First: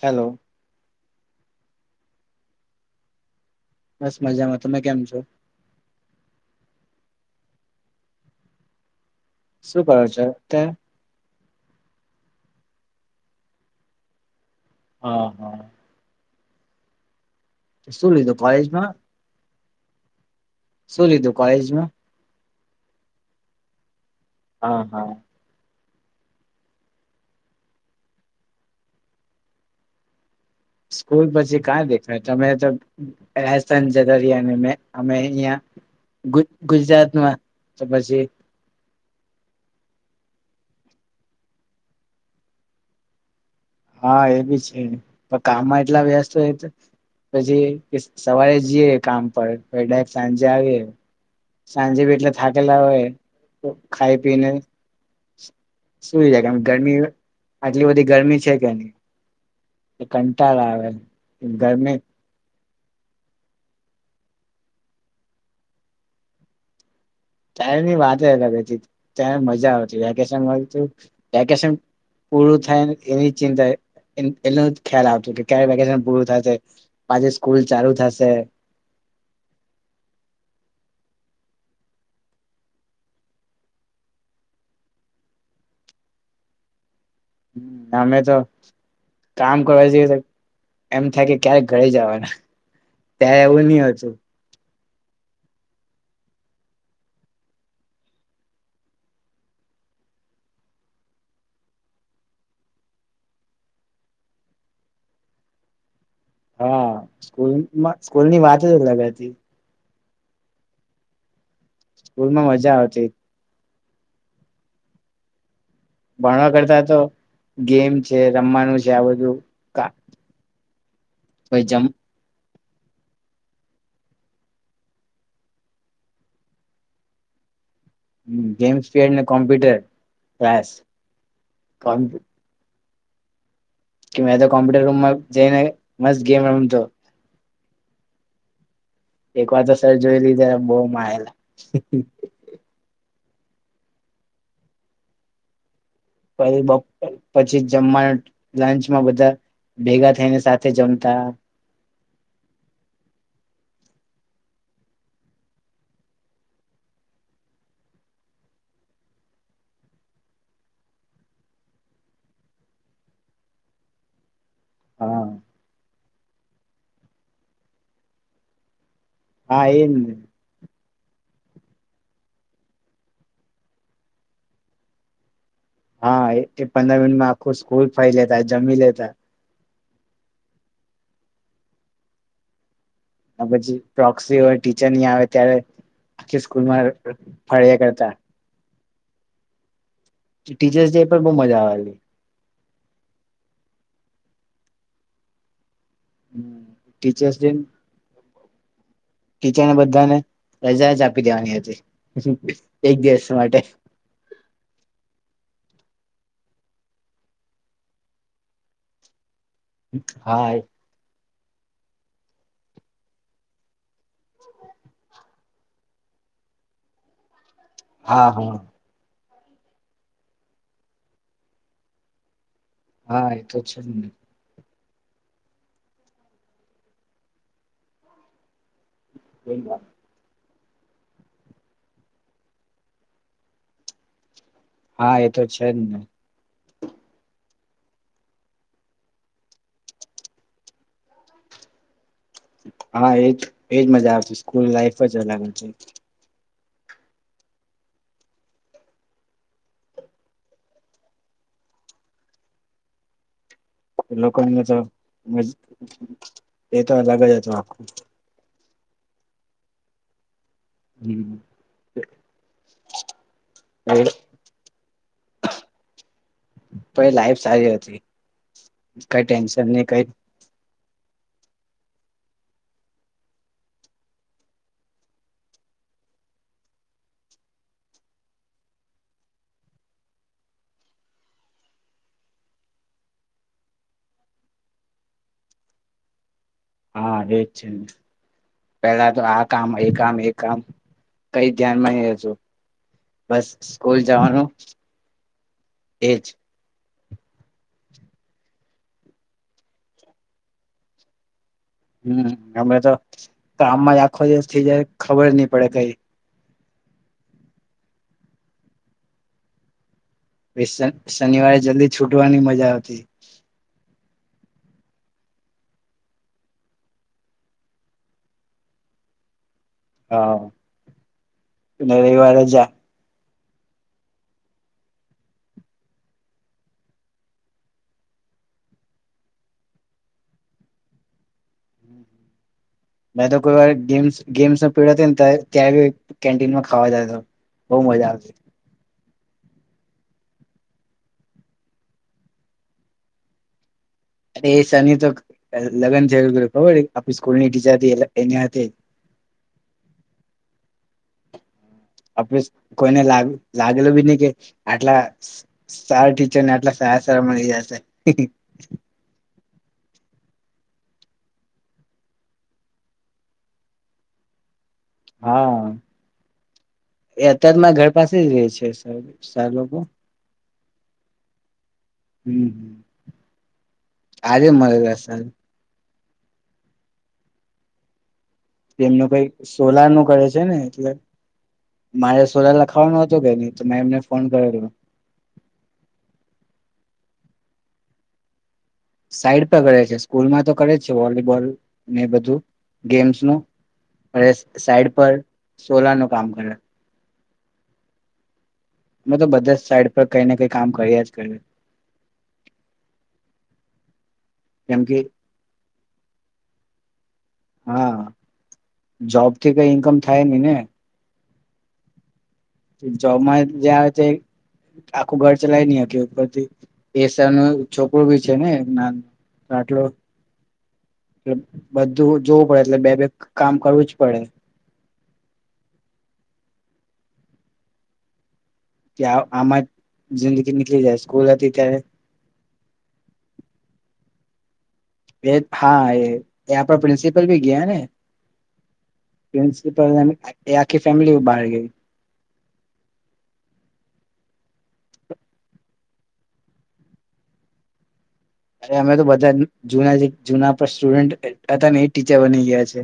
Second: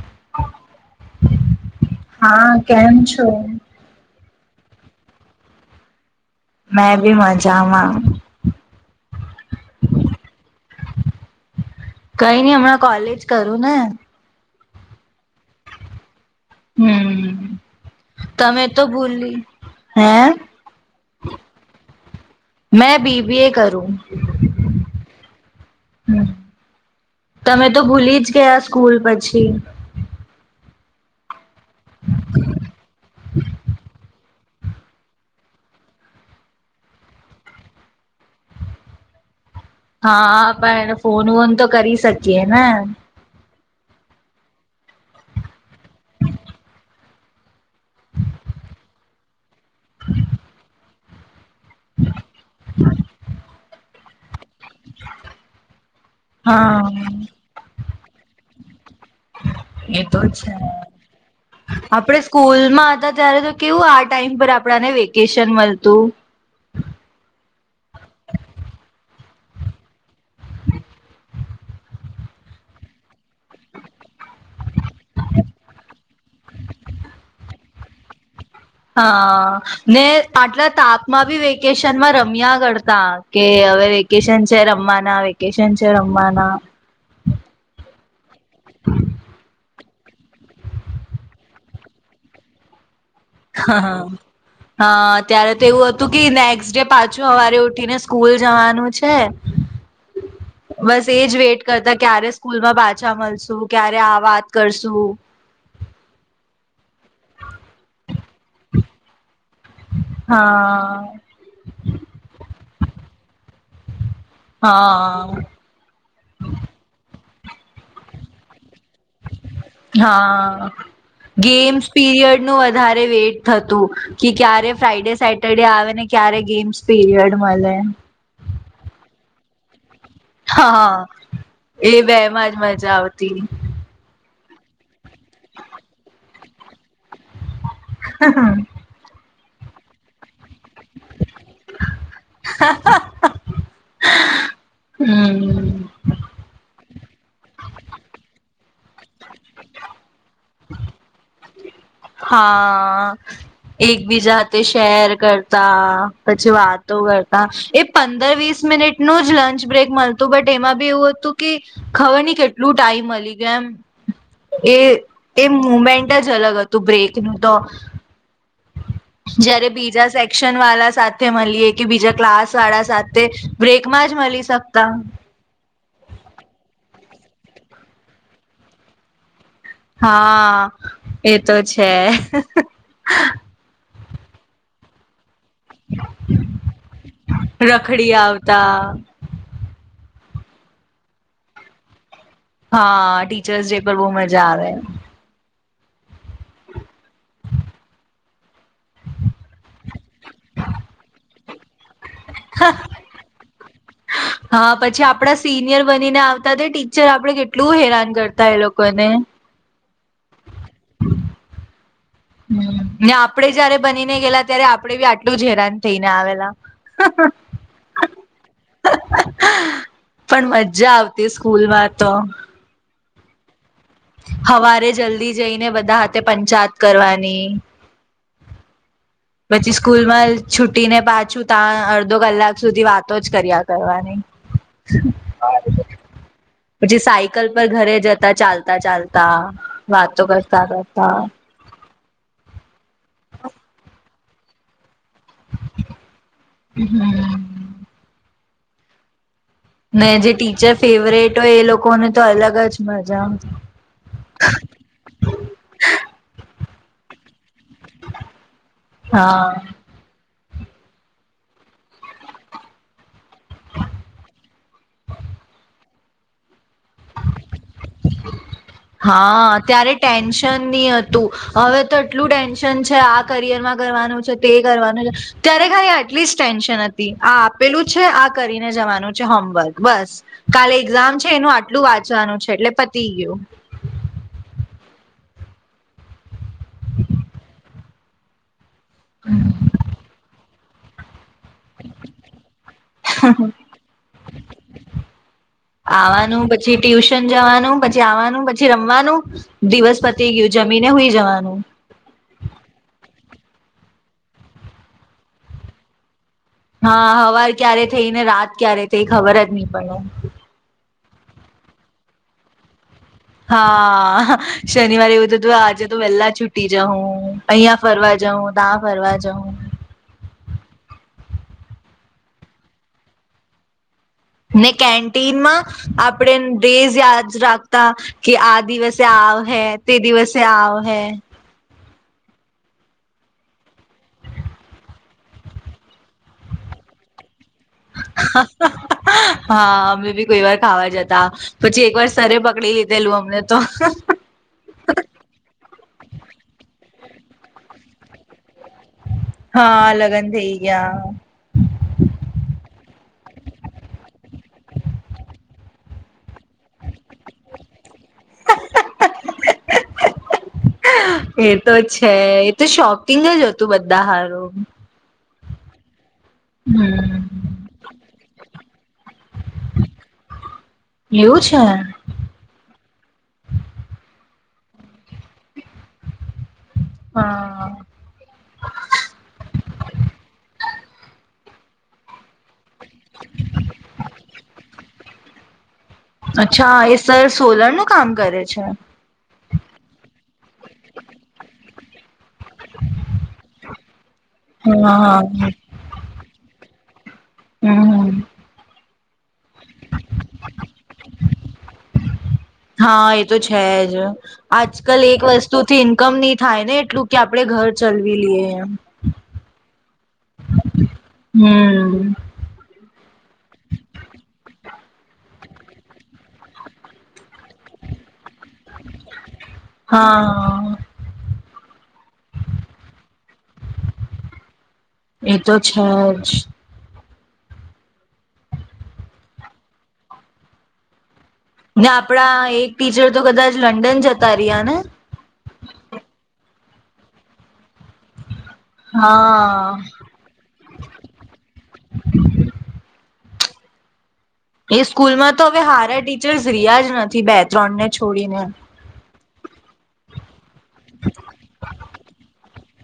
Hello. હા, કેમ છો? બસ મજામાં, તમે કેમ છો? મેં બી મઝામાં. શું કરો છો તે? કંઈ ની અમણાં કોલેજ કરું ને? હા હા હમ્મ. શું લીધું તમે તો કોલેજમાં ભૂલી હેં? શું લીધું કોલેજમાં? મેં બી બી એ કરું. હા હા હ, તમે તો ભૂલી જ ગયા સ્કૂલ પછી. સ્કૂલ, પછી કા દેખાય, તમે તો રાજસ્થાન જત દરિયાની, મે અમે અહિયાં ગુ ગુજરાતમાં તો પછી હા, અ પણ ફોન વોન તો કરી શકીએ ને. હા એ બી છે, પણ કામમાં એટલા વ્યસ્ત હોય, પછી સવારે જીએ કામ પર પય ડાયરેક્ટ, સાંજે આવયે. સાંજે બી, એટલે થાકેલા હોય. તો ખાય, પીને શું લાગે, હા ગરમી આટલી બધી ગરમી છે. [inaudible] એતો છે, કંટાળ આવે ગરમી આપડે સ્કૂલ મા હતા, ત્યારે તો કેવું આ ટાઈમ પર આપડાને વેકેશન મળતું. ટાઈમ ની વાત અલગ જ હતી ત્યારે મજા આવતી વેકેશન મળતું, વેકેશન પૂરું થાય એની ચિંતા એનો જ ખ્યાલ આવતો, કે ક્યારે વેકેશન પૂરું થશે પાછી સ્કૂલ ચાલુ થશે. હા, ને આટલા તાપ માં ભી વેકેશનમાં રમ્યા કરતા કે હવે વેકેશન છે, રમવાના, વેકેશન છે, રમવાના. હ અ, અવે તો કામ કરવા જીયે, તો એમ થાય કે ક્યારે ઘરે જવાના. ત્યા, એવુ ની હતું. હા, ત્યારે તો એવું હતું કે નેક્સ્ટ ડે પાછું સવારે ઉઠીને સ્કૂલ જવાનું છે. બસ એજ વેઇટ કરતા ક્યારે સ્કૂલ માં પાછા મળશુ, ક્યારે આ વાત કરશુ. હા, સ્કૂલમાં સ્કૂલની વાત જ અલગ હતી. હા, અ. સ્કૂલ માં, મજા આવતી. હા, અ. ભણવા કરતા તો ગેમ છે, રમવાનું છે. આ બધું હા, ગેમ્સ પીરિયડ નું વધારે વેટ થતું, કે ક્યારે ફ્રાઈડે, સેટરડે આવે ને, ક્યારે ગેમ્સ પીરિયડસ મળે. ગેમ્સ, પ ને કોમ્પ્યુટર. ક્લાસ હા હા, એ બેમાં જમાં જ. જાવતી. કે કોમ્પ્યુટર રૂમમાં જઈને, મસ્ત ગેમ એમતો. હ. એક વાર તો સર જોઈ, લીધે બહ. માલા. હમ. પ પછી, જમવાનું લંચ. બધા ભેગા, થઈને સાથે જમતા. હા, એકબીજા તે શેર કરતા પછી વાતો કરતા એ પંદર વીસ મિનિટ ન જ લંચ બ્રેક મળતું બટ એમાં બી એવું હતું, કે ખબર ની કેટલું ટાઈમ મળ ગયો એમ એ હા એ મુમેન્ટ જ અલગ હતું. તું, બ્રેકનું તો. હા જયારે, એ બીજા સેક્શન વાળા. સાથે મળીએ કે બીજા, ક્લાસ વાળા સાથે બ્રેક માં જ મળી શકતા. હા પંદર મિનિટમાં આખું સ્કૂલ ફરી લેતા જમી લેતા હા એ તો છે. પછી પ્રોક્સી હોય ટીચરને ઈ આવે. ત્યારે સ્કૂલમાં ફર્યા રખડી કરતા. આવતા ટીચર્સ ડે પર પણ બવ મજા આવેલી. હા ટીચર્સ ડે પર બહુ મજા આવે એમ. હમ ટીચર્સ ડે ટીચરને બધાને રજા જ આપી દેવાની હતી એક દિવસ માટે હા પછી આપડા સિનિયર બનીને આવતાને ટીચર આપડે કેટલું હેરાન કરતા એ લોકોને. હા. ને આપડે જયારે બનીને ગયેલા ત્યારે આપડે બી આટલું જ હેરાન થઈને આવેલા. હા હા. પણ મજા આવતી સ્કૂલ માં તો. હા એ તો અચ્છા. હવારે જલ્દી જઈને બધા હાથે પંચાયત કરવાની પછી સ્કૂલ માં છુટી ને પાછું ત્યાં અડધો કલાક સુધી વાતો જ કર્યા કરવાની. હા એ તો છે જ ને પછી સાયકલ ઘરે જતા ચાલતા ચાલતા વાતો કરતા કરતા. હા એજ એજ મજા આવતી સ્કૂલ લાઈફ. જા લાગ છે. હમ. ને જે ટીચર ફેવરેટ હોય એ લોકોને તો અલગ જ મજા આવતી. લોકોકને તો એ તો અલગ જ હતો. હા. હમ. એ તો એ લાઈફ સારી હતી કઈ હા ટેન્શન નહી ત્યારે કઈ ટેન્શન નહ હતું. હવે તો એટલું ટેન્શન છે આ કરિયરમાં કરવાનું છે તે કરવાનું છે ત્યારે ખાઈ એટલીસ્ટ ટેન્શન હતી આ આપેલું છે આ કરીને જવાનું છે હોમવર્ક બસ કાલે એક્ઝામ છે એનું આટલું વાંચવાનું છે એટલે પતિ ગું હા એજ છે ને. પેલા તો આ કામ એ કામ એક કામ કઈ ધ્યાન માં છો બસ સ્કૂલ જવાનું એજ. આવાનું પછી ટ્યુશન જવાનું પછી આવવાનું, પછી રમવાનું દિવસ પતી ગયું જમીને સુઈ જવાનું હમ અ તો કામમાં આખો દિવસ થી જ ખબર નહી પડે કઈ. હા હવાર ક્યારે થઈ ને રાત ક્યારે થઈ ખબર જ નહી પડે. શનિવારે જલ્દી છૂટવાની મજા આવતી. હા શનિવારે એવું થું હતું આજે તો વેલા છૂટી જાઉં અહિયાં ફરવા જઉં ત્યાં ફરવા જઉં. હા રવિવારે ને કેન્ટીનમાં આપણે ડેઝ યાદ રાખતા કે આ દિવસે આવ હે તે દિવસે આવ હે. મે તો કોઈ વાર ગ્ ગેમ્સ ન પ ને ત કેન્ટીનમાં ખાવા જ હતો. બઉ મજા આવશે. હા અમે બી કોઈ વાર ખાવા જતા પછી એક વાર સરે પકડી લીધેલું અમને તો. અરે એ શની તો લગ્ન થયું ખબર આપણી સ્કૂલની ટીચર એના હા લગ્ન થઇ ગયા. આપ કોઈને લાગેલું બી નહ કે આટલા સારા ટીચરને આટલા સારા સારા મળી જશે. [unintelligible] એ તો છે એ તો શોપિંગ જ હતું બધા હારું. હા હમ એ અત્ય મારા ઘર પાસે જ રેય છે. હ સાર લોકો એવું છે હમ. આજે મળરે લા સર. હા એમનું કઈ મારા સોલ ખાવા નતું કે નહી તો મેં એમને ફોન કરેલો અચ્છા એ સર સોલર નું કામ કરે છે. સાઈડ પર કરે છે સ્કૂલમાં તો કરે છે વોલીબોલ ને એ બધું ગેમ્સ ન અને સાઈડ પર હા સોલારનુ કામ કરે. હમ અ તો બધા સાઈડ પર કઈ ને કઈ કામ કર્યા જ કર છેેજ. આજ કલ એક વસ્તુ થી ઇન્કમ નહી થાય ને એટલું. કે આપડે ઘર હા ચલવી લઈએ એમ જોબથી કઈ ઈન્કમ થાય ને ને. હમ. જોબમાં જ આવે છે આખું ઘર ચલાય નહી હરથી એસા ન છોકરું બી છે ને આટલું. હા બધું જોવું પડે એટલે બે બે કામ કરવું જ પડે. એતો છે જ. કે આમાં જિંદગી નીકળી જાય છે. ને આપડા એક ટીચર તો કદાચ લંડન જતા. તારીને. એ હા એ આપણા પ્રિન્સિપલ ભી ગયા ને. હા પ્રિન્સિપલ એ આખી ફેમિલી બહાર ગઈ. એ સ્કૂલમાં, તો હવે, હારા ટીચર્સ રહ્યા જ નથી, બે ત્રણ ને. છોડીને અરે અમે તો બજાજ નો. જૂના જે જૂના. સ્ટુડન્ટ હતા, ને એ ટીચર બની ગયા છે.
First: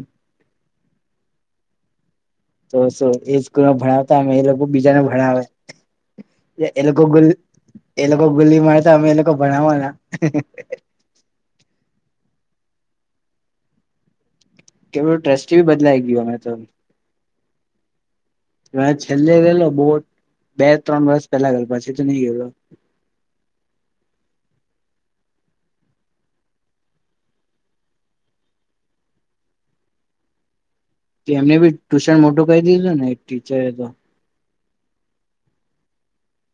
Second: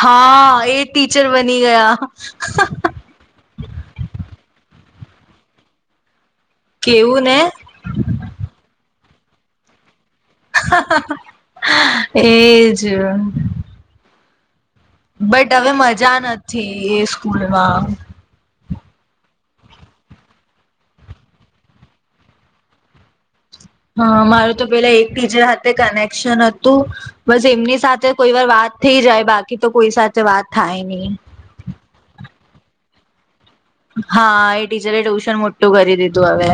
હા એ ટીચર બની ગયા તો એ, સ્કૂલ ભણાવતા અમે એ લું. બીજાને ભણાવે. એ લોકો ગ કેવું ને એ લોકો ગુલી માતા અમે એ લોકો. ભણવાના. હા, હા. એજ. કેલું બટ ટ્રસ્ટી બી હવે બદલાઈ મજા ગયું અમે તો નથી, એ સ્કૂલમાં. હ, છેલ્લે ગેલો બોટ, બે ત્રણ વર્ષ પેલા ગ પાછી, તો નહી ગલો. હા, મારું તો પેલા એક ટીજર સાથે કનેક્શન હતું, બસ એમની સાથે કોઈ વાર વાત થઈ જાય, બાકી તો કોઈ સાથે વાત. થાય નહી એમને બી ટુશન મોટું કહી દીધું ને. ટીચરે તો હા, એ. ટીચરે, ટ્યુશન મોટું કરી દીધું હવે.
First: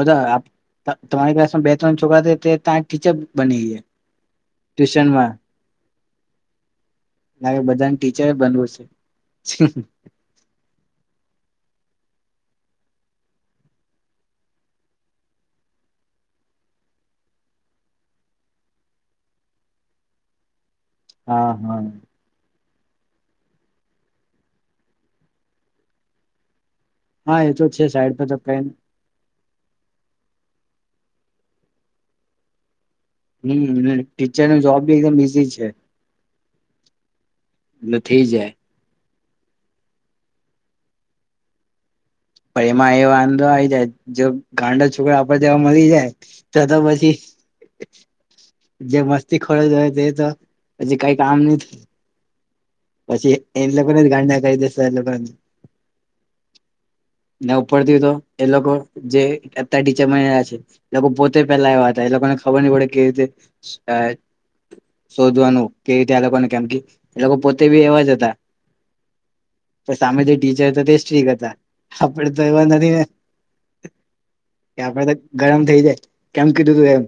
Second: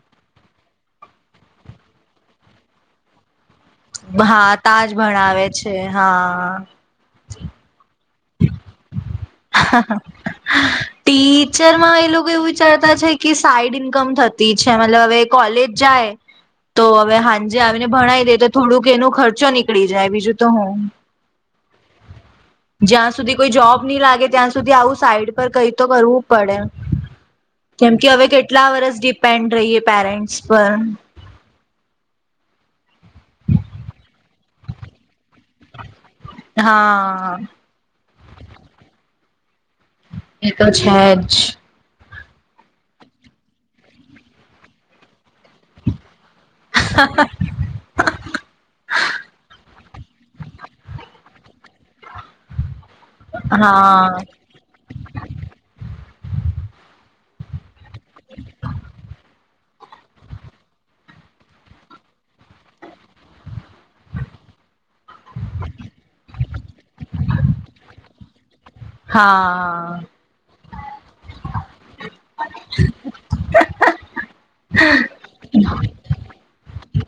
બધા તમારી, ક્લાસમાં બે ત્રણ છોકરા છે, તે ત ટીચર. બની ગયા હા, તાજ ટ્યુશનમાં ભણાવે છે, હા. લાગે બધાને ટીચર, બનવું છે. ટી. ફચરમાં એ લોકો એવું વિચારતા છે, કે સાઈડ ઇન્કમ થતી છે મતલબ હવે કોલેજ જાય, તો હવે હાજે આવીને ભણાવ દે તો થોડુંક એનો ખર્ચો નીકળી જાય, બીજું તો હું. હા, હા. જ્યાં, સુધી કોઈ જોબ. લાગે, ત્યાં સુધી આવું સાઈડ પર કઈ, તો કરવું પડે. હા એ તો છે કેમ કે સાઈડ હવે, પર તો કેટલા કઈ વર્ષ ડિપેન્ડ. રહીએ પેરન્ટ્સ પર. હમ, ટીચર ન જોબ બી એકમ. હા નથી, જાય. એકછા, જ. પણ એમાં એ વાંધો આવી જાય, જો ગાંડો છોકરા આપડ જેવા મળરી જાય. તો, તો પછી. જે મસ્તી ખોડ હોય, તે તો પછી કઈ કામ નહી, થાય. પછી, એ લોકોને જ હા ગાડા કરી દેશે, એ લોકો. નવ. ડતી, તો એ લોકો જે. તે ટીચર મળ્યા છે, એ લોકો પોતે પેલા આવ્યા હતા, એ લોકોને ખબર નહી પડે કે રીતે આ શોધવાનું કે રીતે આ લોકોને કેમ કે એ લોકો પોતે તે બી એવા હતા, પણ હા સામે જે ટીચર હતા, તે સ્ટ્રીક હતા, આપડ તો એવા નથી ને કે આપડે તો ગરમ થઈ જાય કેમ કીધું તું એમ.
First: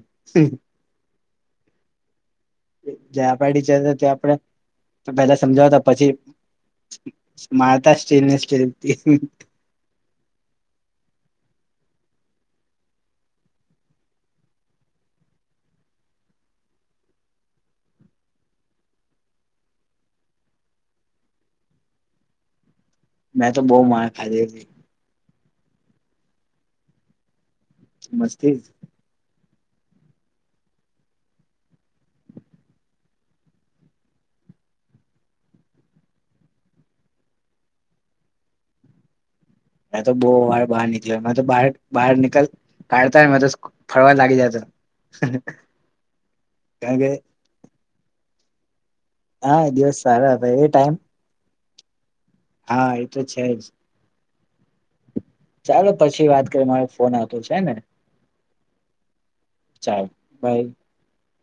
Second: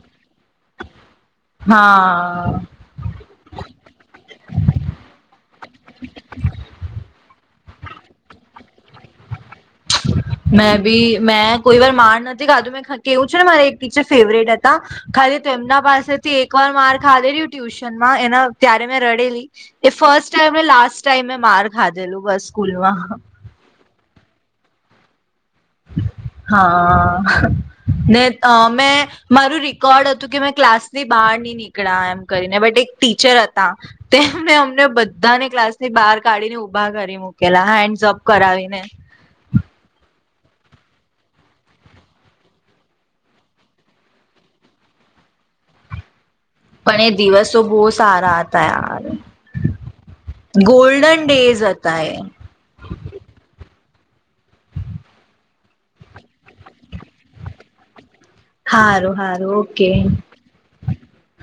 હા જે આપડા ટીચર ત્યા આપડે પેલા સમજાવતા પછી મારતા સ્ટીલ ને સ્ટીલ થી મે બી મેં કોઈ વાર માર નથી ખાધું મે કેવું છે, ને મારા એક ટીચર ફેવરેટ હતા, ખાલી એમના પાસેથી એક વાર માર્ ખાધેલી ટ્યુશનમાં એના ત્યારે મેં રડેલી એ ફસ્ટ ટાઈમ ને લાસ્ટ ટાઇમ યે માર્ ખાધેલું બસ સ્કૂલમાં. મેં તો બો માર ખાધી હતી હા, હ. ને મસ્તી તમે મારું રેકોર્ડ હતું કે મેં ક્લાસ ની બહાર નહી નીકળ્યા એમ કરીને બટ એક ટીચર હતા તે મેં અમને બધાને ક્લાસ ની બહાર કાઢીને ઊભા કરી મુૂકેલા હેન્ડસ અપ કરાવીને એ તો બો વાર બહાર નીકળ્યો તો બહાર બહાર નીકળ કાઢતા ને તો ફરવા લાગી જતા હા, હા પણ એ દિવસો બો સારા તૈયાર હા એ દિવસ સારા હતાં એ ટાઈમ [unintelligible] હા એ તો છે, જ ચાલો પછી વાત કરી મારે ફોન આવતો છે, ને. હારું હારું ઓકે ચાલ બાય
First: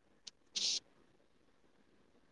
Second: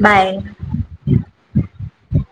બાય. [unintelligible]